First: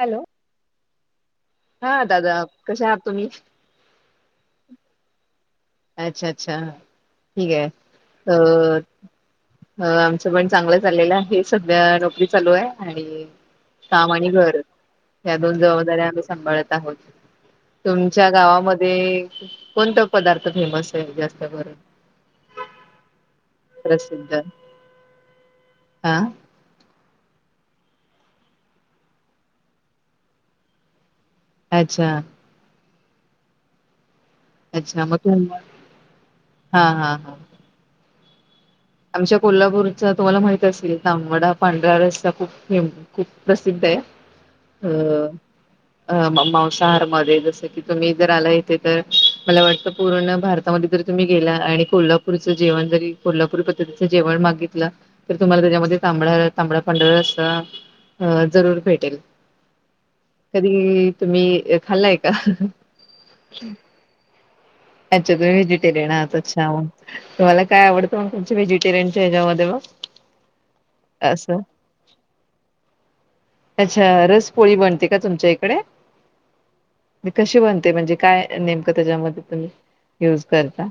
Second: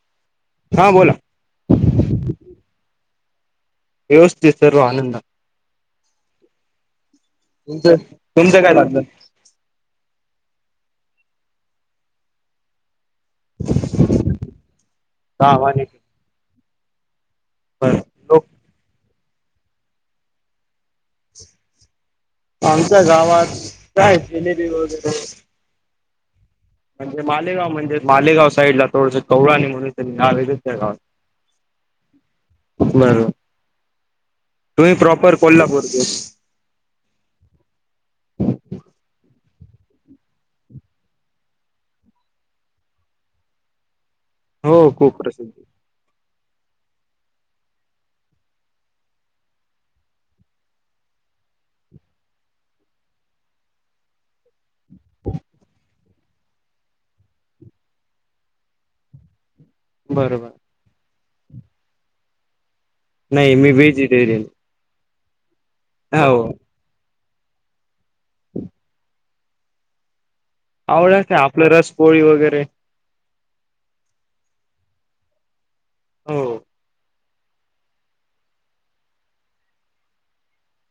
Hello? हा बोला, हा दादा कसे आहात तुम्ही, व्यवस्थित सर्व आनंद. अच्छा अच्छा ठीक आहे तुमचं अ तुमचं काय चाललं अ, पण चांगलं चाललेलं आहे, हे सध्या नोकरी चालू आहे. आणि काम आणि घर ह्या दोन गावाने जबाबदारी्या आम्ही सांभाळत आहोत. बर तुमच्या लोक गावामध्ये कोणता पदार्थ फेमस आहे, आमच्या गावात काय प्रसिद्ध जिलेबी वगैरे, हा म्हणजे मालेगाव म्हणजे मालेगाव साईड ला थोडस, कवळा आणि म्हणून त्यांनी ना वेगच त्या गावात, अच्छा, बर, तुमही अच्छा मग प्रॉपर तू कोल्हापूर चे, हा हा हा आमच्या कोल्हापूरचा तुम्हाला माहित असेल, तांमवडा पांढरा रस्ता खूपेम खूप प्रसिद्ध आहे. हो खूप ह प्रसिद्ध अ म, मावसाहार मध्ये जसं की तुम्ही आला हिते, आणि कोल्हापूर जेवण, तांबड्या तांबड्या पांढरा, बरोबर कधी तुम्ही खाल्लाय का नाही मी भेजी देली अच्छ तुम्ही व्जटरियन आहात छा तुम्हाला काय आवडतं मग व्हेजिटेरियनच्या ह्याच्यामध्ये म आवड काय आपलं रसपोळी वगैरे अच्छा रसपोळी बनते का तुमच्या इकडे हो म कशी बनते म्हणजे काय नेमकं त्याच्यामध्ये तुम्ही युज करता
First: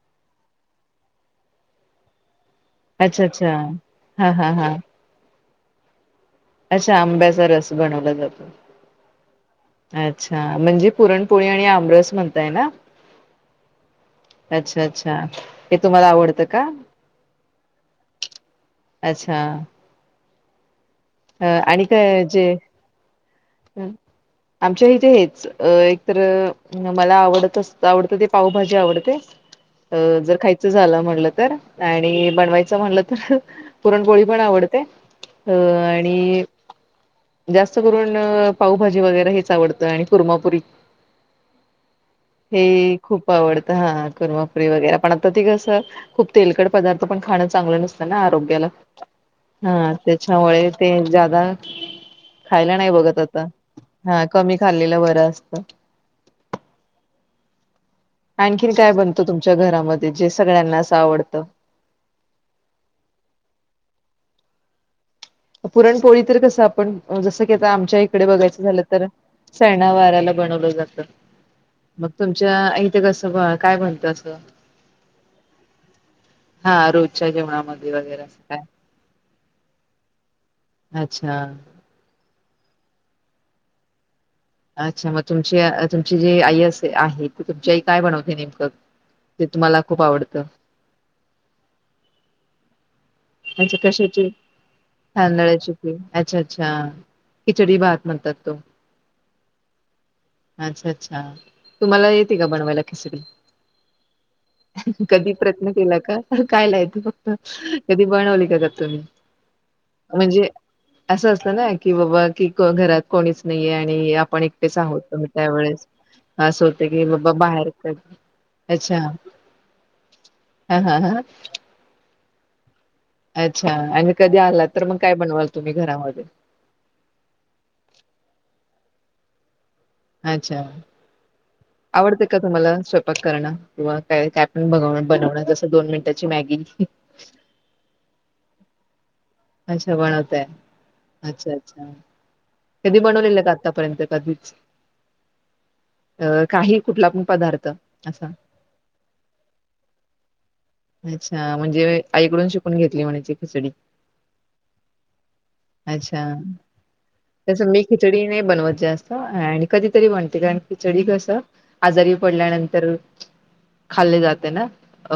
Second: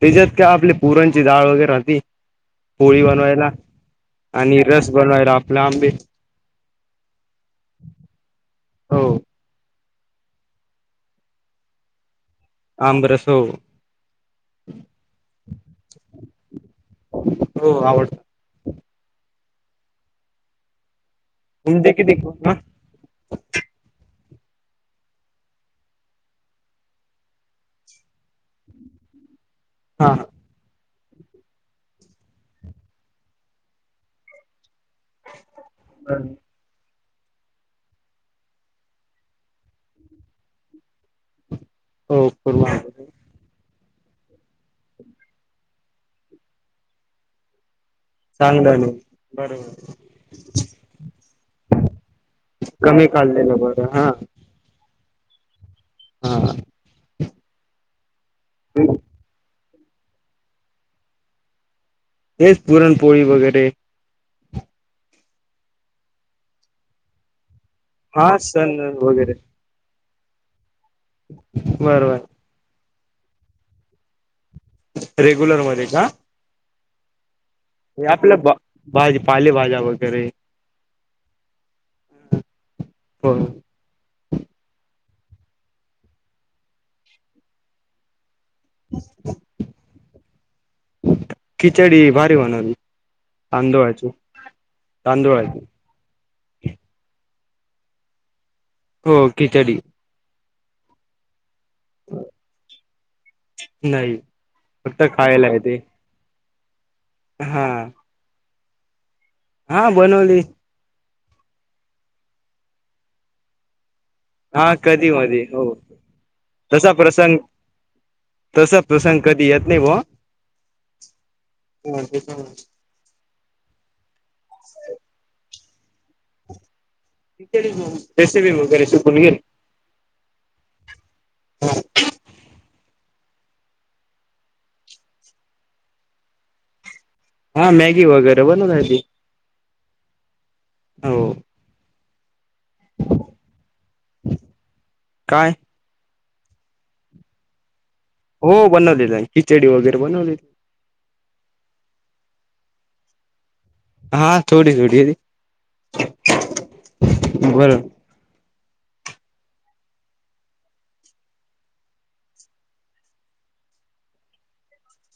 त्याच्यात का आपली पुरणची डाळ वगैरे त पोळी अच्छा अच्छा बनवायला हा हा आणि हा रस बनवायला आपले आंबे अच्छा आंब्याचा रस बनवला जातो हो अच्छा म्हणजे पुरणपोळी आणि आमरस म्हणत आमंग रस हो अच्छा अच्छा हे तुम्हाला आवडतं का हो आवडत अच्छा अ आणि तुमचे का किती जे पूर्ण हम् आमच्या इथे हेच एक तर मला आवडत आवडत ते पावभाजी आवडते अ हा हा जर खायचं झाला म्हण तर आणि बनवायच म्हणलं तर पुरणपोळी पण आवडते अ आणि जास्त करून पण पावभाजी वगैरे हेच आवडतं आणि कुर्मापुरी हो पूर्ण हे आवडतं. खूप आवडत हा करुरमापुरी वगैरे पण आता ती कसं खूप तेलकड पदार्थ पण खाणं चांगलं नसतं आरोग्याला चांगलं नाही बरोबर हा त्याच्यामुळे ते ज नाही कमी बघत आता खाल्लेलं बरं हा कमी खाल्लेलं बर असत हा आणखीन काय बनतं तुमच्या घरामध्ये जे सगळ्यांना असं आवडतं हेच पुरणपोळी वगैरे पुरणपोळी तर कसं आपण जस की आता आमच्या इकडे हा बघायचं सण झालं तर वगैरे सणा वाराला बनवलं जात मग बरोबर तुमच्या इथ कस काय म्हणत अस रेग्युलर मध्ये का हा रोजच्या जेवणा आपल्या भाजी पालेभाज्या वगैरे अच्छा हो अच्छा मग तुमची तुमची जी आई अस आहे त तुमची आई काय बनवते नेमकी ते तुम्हाला खूप आवडतं खिचडी भारी बनवली अच्छा तांदुळाची कशाची तांदुळाची तांदळाची क अच्छा अच्छा खिचडी भात म्हणतात तो हो खिचडी अच्छा अच्छा तुम्हाला येते का बनवायला खिचडी नाही फक्त कधी खायला प्रयत्न येते केला का कायलायते फक्त हा कधी बनवली का का तुम्ही हा बनवली म्हणजे असं असलं ना की बाबा की घरात कोणीच नाहीये आणि आणि आपण हा एकटेच कधी आहोत मधी हो त्यावेळेस तसा प्रसंग तसा अच्छा प्रसंग कधी येत नाही व हा हा हा ह ते अच्छा आणि कधी आला तर मग काय बनवाल तुम्ही घरामध्ये टी करीन मग रेसिपी वगैरे शिकून घेइन. अच्छा आवडते का तुम्हाला स्वयं पाक करण किंवा का काय पण ब बनवण जस दोन मिनिटाची मॅगी हा मॅगी वगैरे बनवली अच्छा बनवताय हो अच्छा अच्छा कधी बनवलेलं का आतापर्यंत कधीच काय अ काही कुठला पण पदार्थ असा? हो बनवलेलं आहे खिचडी वगैरे बनवलेली अच्छा म्हणजे आईकडून शिकून घेतली म्हणायची खिचडी. हा थोडी थोडी अच्छा तस बर मी खिचडी नाही बनवत. जास्त आणि कधीतरी बनते कारण खिचडी कस आजारी पडल्यानंतर खाल्ले जाते ना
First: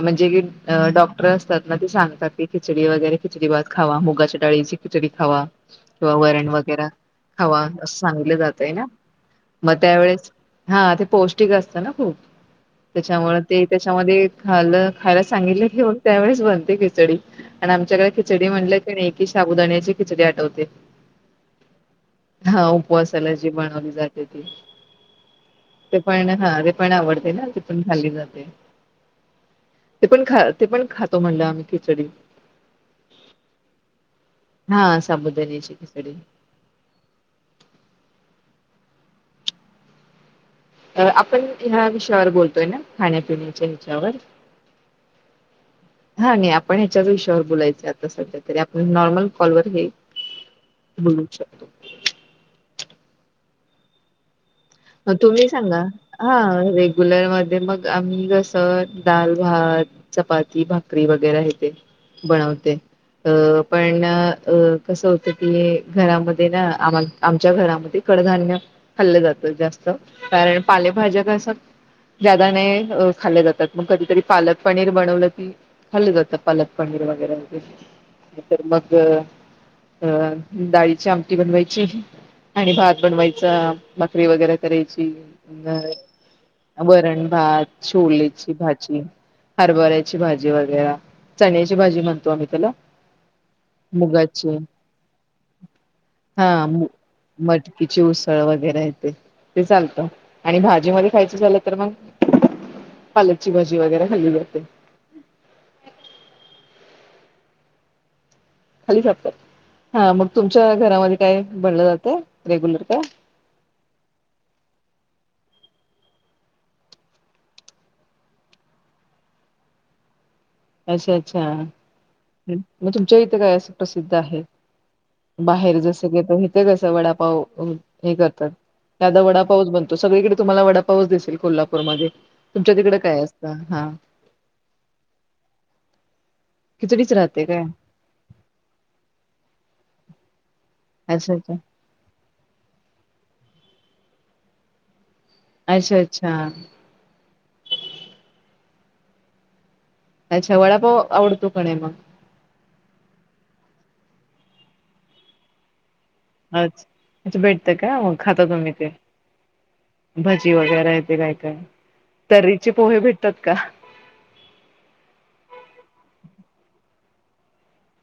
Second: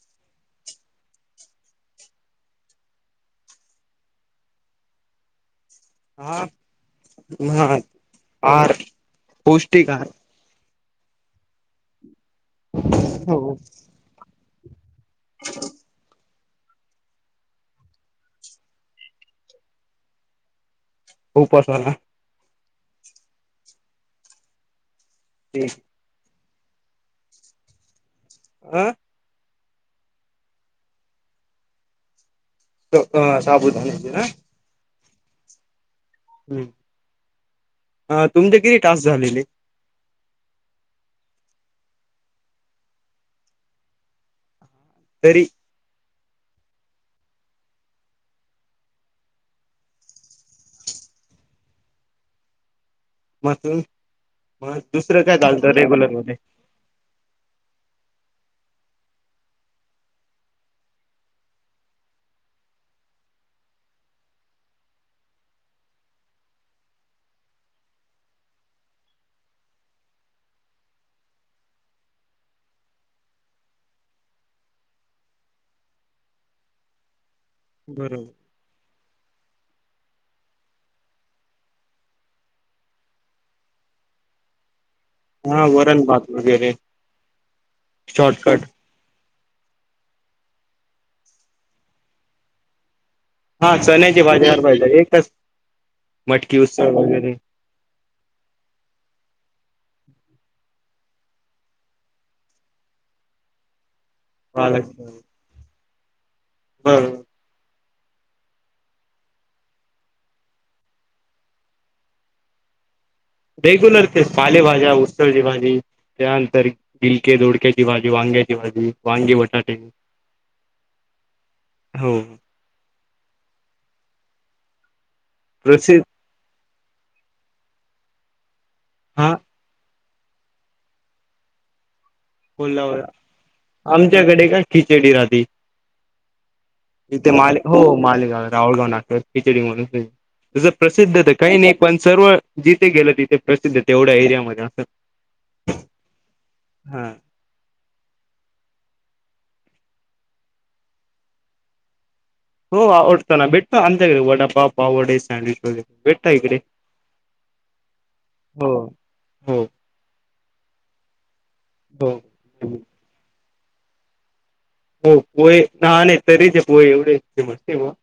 म्हणजे की, अ डॉक्टर असतात ना ते सांगतात की, खिचडी वगैरे खिचडी भात खावा. मुगाच्या डाळीची खिचडी खावा. किंवा हा वरण वगैरे खावा हा अस सांगितलं जातय आहार ना म पौष्टिक आहार त्यावेेळेस हा ते पौष्टिक असत ना खूप त्याच्यामुळ हो ते त्याच्यामध्ये खालं खा सांगितले त्यावेळेस बनं ते खिचडी आणि आमच्याकडे खिचडी म्हणल की नय की शाबुदाण्याची खिचडी आठवते. उपासाला हा उपवासाला जी बनवली जाते ती ते पाय ना हा ते पण आवडते ना ती पण खाल्ली जात आं ते पण खा ते पण खातो म्हणलं आम्ही खिचडी. अ साबुदान्याची ना हा साबुदाण्याची खिचडी हम् अ तुमचे किती टाक्स झालेले. अ आपण ह्या विषयावर बोलतोय ना खाण्यापिण्याच्या ह्याच्यावर तरी हा नाही आपण ह्याच्याच विषयावर बोलायच आता सध्या तरी आपण नॉर्मल कॉलवर हे बोलू शकतो. म आत म तुम्ही सांगा हा रेग्युलर मध्ये मग आम्ही जस दाल भात चपाती भाकरी वगैरे हे ते बनवते. अ पण अ कसं होत की घरामध्ये ना आम्हाला आमच्या घरामध्ये कडधान्य खाल्लं जातं जास्त कारण पालेभाज्या कस जादा नाही खाले जातात मग कधीतरी पालक पनीर बनवलं की, खाल्लं जातं पालक पनीर वगैरे वगैरे बरोबर नायतर मग अ डाळीची आमटी बनवायची आणि भात बनवायचा भा करी वगैरे करयची. हा वरण भात वगैरे वरण भात छोलेची शॉर्टकट भाजी हरभऱ्याची भाजी वगैरां चण्याची भाजी म्हणतो आम्ही त्याला हा चण्याची भाजी मुगाची हरबऱ्या एकच हा मटकी मु उसळ वगैरे मटकीची उसळ वगैरे. ते चालतं आणि भाजी मध्ये खायचं झालं तर मग पालकची भाजी वगैरे खाल्ली जाते वालाची पण [unintelligible] खाली झोपतात हा मग तुमच्या घरामध्ये काय बनलं जातय रेग्युलर काय? रेग्युलर ते पालेभाज्या उसळची भाजी त्यानंतर बलके दोडक्याची भाजी वांग्याची भाजी वांगी बटाटे अच्छा अच्छा हो म तुमच्या इथे काय असं प्रसिद्ध आहे. बाहेर प्रसिद्ध जसं की इथे कस वडापाव हे करतात त्या आता हा वडापावच बनत. तो सगळीकडे तुम्हाला वडापावस दिसेल कोल्हापूरमध्येध्ये आमच्याकडे का खिचडी राहते. खिचडीच इथे राहते माले काय? हो मालेगाव रावळगाव राहतो खिचडी म्हणून जसं प्रसिद्धत अच्छा अच्छा काही नाही पण सर्व जिथे गेलं तिथे प्रसिद्ध ते एवढ्या एरियामध्ये असं. अच्छा अच्छा. हा अच्छा वडापाव आवडतो का नाय मग हो आवडतो ना भेटतो ना आमच्याकडे वडापाव पाववडे सॅँडविच वगैरे भेटता इकडे अच् अच्छा भेटते का मग खाता तुम्ही हो ते हो भजी वगैरे येत काय काय हो तररीचे पोहे भेटतात. का हो पोय ना नाही तरीच पोय एवढेमस्ते ब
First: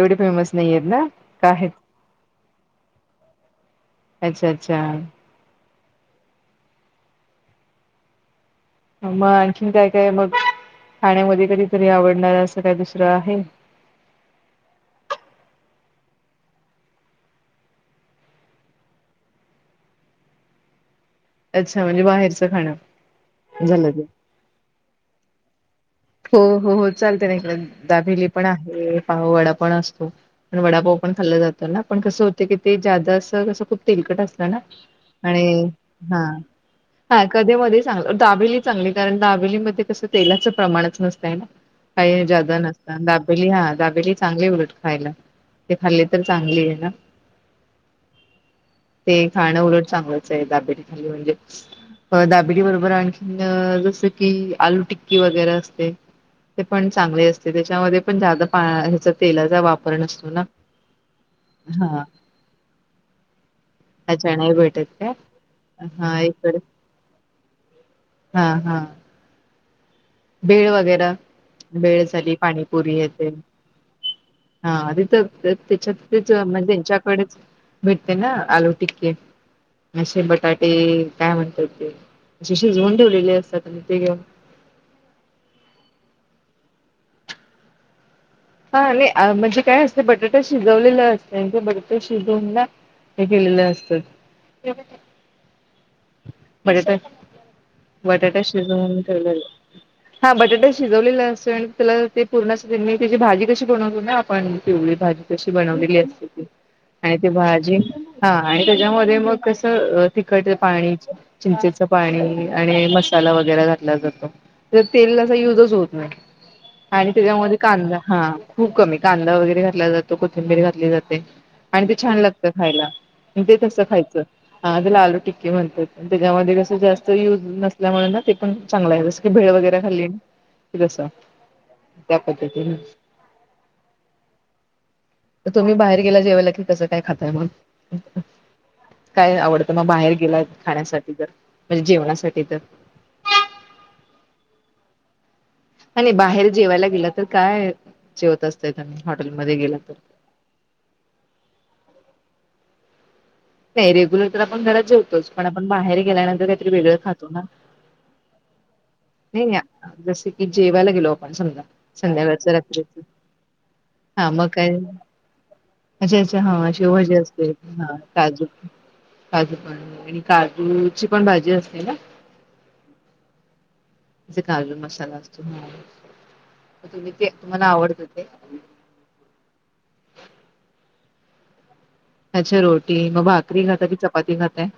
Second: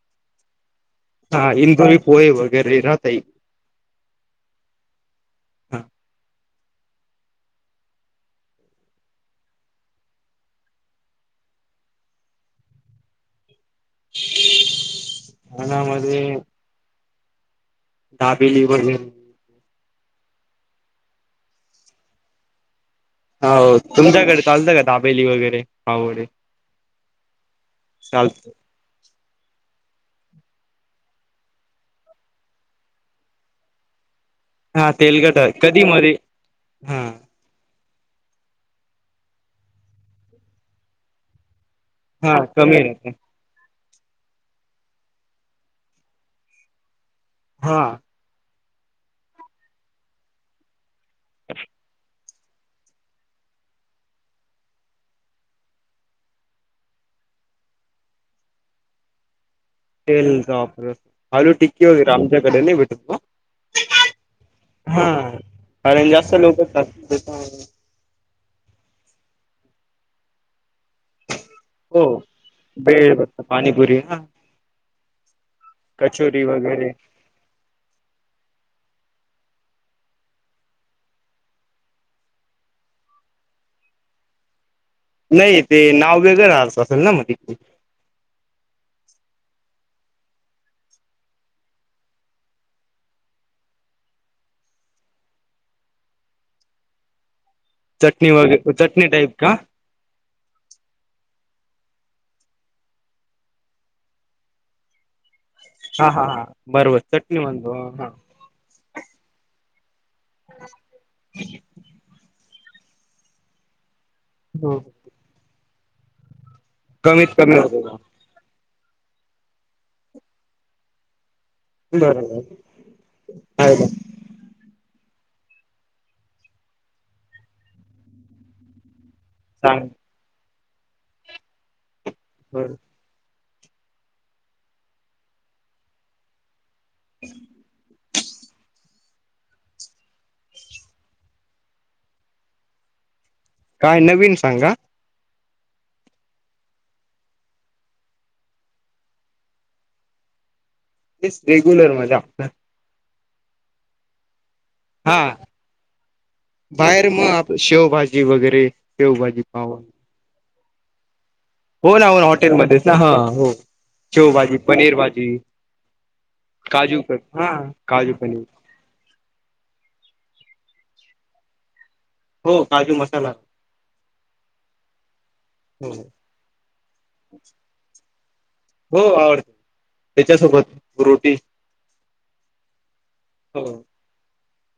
एवढे फेमस नाही आहेत ना का हा आहेत? इंदुरी पोहे वगैरे राहत अच्छा अच्छा. मग आणखीन काय काय मग खाण्यामध्ये कधीतरी आवडणार असं काय दुसरं आहे खाण्यामध्ये दाबेली वगैरे अच्छा म्हणजे बाहेरचं खाणं हो झालं ते तुमच्याकडे चालतं का दाबेली वगैरे पाववडे हो हो हो चालते ना इकडे दाबेली पण चालत आहे पाव वडा पण असतो पण वडापाव पण खाल्लं जातो ना पण कसं होते की ते ज्यादा अस कसं खूप तेलकट असत हा तेलकट आणि कधी मध्ये हा हा कधी मधे दाबेली चांगली कारण दाबेलीमध्ये कस तेलाच प्रमाणच नसतय ना काही हा जादा कमी नसत राहत दाबेली हा दाब चांगले उलट खायला ते खाल्ले तर चांगली आहे ना हा ते खाणं उलट चांगलंच आहे दाबेली खाल्ली म्हणजे दाबेली बरोबर आणखीन जसं की आलू टिक्की वगैरे असते ते पण चांगले असते त्याच्यामध्ये पण जादा पा ह्याचा तेलाचा वापर तेल नसतो ना वापर आलू टिक्की हा वगैरे आमच्याकडे नाही भेटू अच्छा नाही भेटत हा काय कारण हा जास्त इकडे लोक हा हा भेळ वगैर भेळ हो झाली पाणीपुरी भेळ येते पाणीपुरी हा हा तिथ त्याच्यातच कचोरी म्हणजे वगैरे त्यांच्याकडेच भेटते ना आलू टिक्के असे बटाटे काय म्हणतात ते अशी शिजवून ठेवलेले असतात आणि ते घेऊन नाही ते नाव वेगळ असेल ना मग त हा म्हणजे काय असते बटाटा शिजवलेलं असते ते बटाटा शिजवून ना हे केलेलं असत बघ काय चटणी बटाटा वगैरे शिजवून चटणी टाईप ठेवलेला का हा बटाटा शिजवलेला अस त्याला ते पूर्ण मी त्याची भाजी कशी बनव ना आपण पिवळी भाजी बटाट्याची बनवलेली हा हा असते ती हा बरोबर आणि त चटणी म्हणतो भाजी हा ह मध्ये मग कसं तखट पाणी चिंचेच पाणी आणि मसाला वगैरे घातला जातो हो तर तेल कसं युजच होत नाही आणि कमीत त्याच्यामध्ये कमी होतो का कांदा हा खूप कमी कांदा वगैरे घातला जातो कोथिंबीर घातली जाते. आणि ते छान बरोबर लागत खायला ते आहे तसं ना खायचं लालू [unintelligible] म्हणतात. त्याच्यामध्ये कसं जास्त यूज नसल्यामुळे ना तेपण चांगलं आहे तसं. ते भेळ वगैरे सांग खाल्ली, जसं त्या बर पद्धतीनं. तर तुम्ही बाहेर गेला जेवायला की, कसं काय खाताय मग? काय आवडतं मग बाहेर गेलाय खाण्यासाठी तर, म्हणजे जेवणासाठी तर. काय नवीन सांगा? आणि बाहेर जेवायला गेला, तर काय जेवत असतायसा, हॉटेलमध्ये गेला तर? [unintelligible] धिस रेग्युलर मजा फक्त. नाही रेगुलर तर आपण घरात हा जेवतोच, पण आपण बाहेर गेल्यानंतर काहीतरी वेगळं बाहेर खातो मग ना? आप शेवभाजी वगैरे शेवभाजी नाही, पाव जसे की जेवायला गेलो समजा, हो ना हो ना संध्याकाळच हॉटेलमध्येच ना रात्रीचं हा हो हा मग शेवभाजी काय? पनीर भाजी अच्छा, अच्छा हा काजू शेवभाजी हा असते. हा. पनीर काजू, काजू पनीर आणि काजूचीपण भाजी असते ना? हो, काजू मसाला. जे कालू मसाला असतो हो तुम्ही ते, तुम्हाला आवडतं ते? हो आवडत त्याच्यासोबत रोटी. अच्छा रोटी, मग भाकरी हो खाता की चपाती खाताय?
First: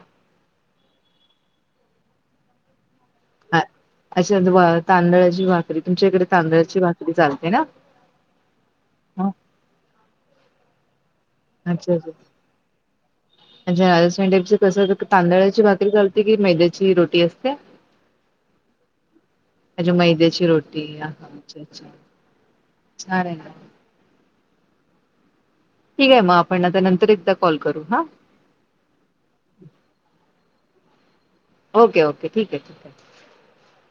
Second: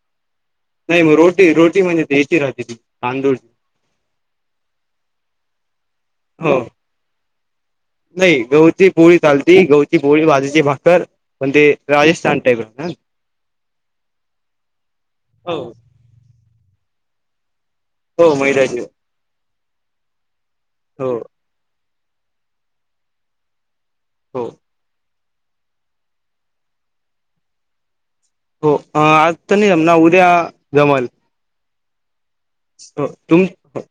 नाही मग रोटी, रोटी म्हणजे देशी राहतेय ती. तांदूळ अ अशीच म तांदळची भाकरी, तुमच्या इकडे हो तांदळची भाकरी चालते ना. नाही गहुची पोळी हा, चालते, गहुची पोळी बाजरीची भा कर म्हणजे अच्छा अच्छा राजस्थान टाईप, हं. अच्छा, [unintelligible] तांदळाची हो भााकरी करते की, मैद्याची रोटी असत्या? हो, मैद्याचीच. म्हजे मैद्याची रोटी, हा हा अच्छा अच्छा, छान आहे. ह. ठीक आहे मग, आपण आता नंतर एकदा कॉल करू हां. हो, अं आज तर नाही जमणार, उद्या जमल. Okay, okay. ठीक आहे ठीक आहे. हो, तुम्ही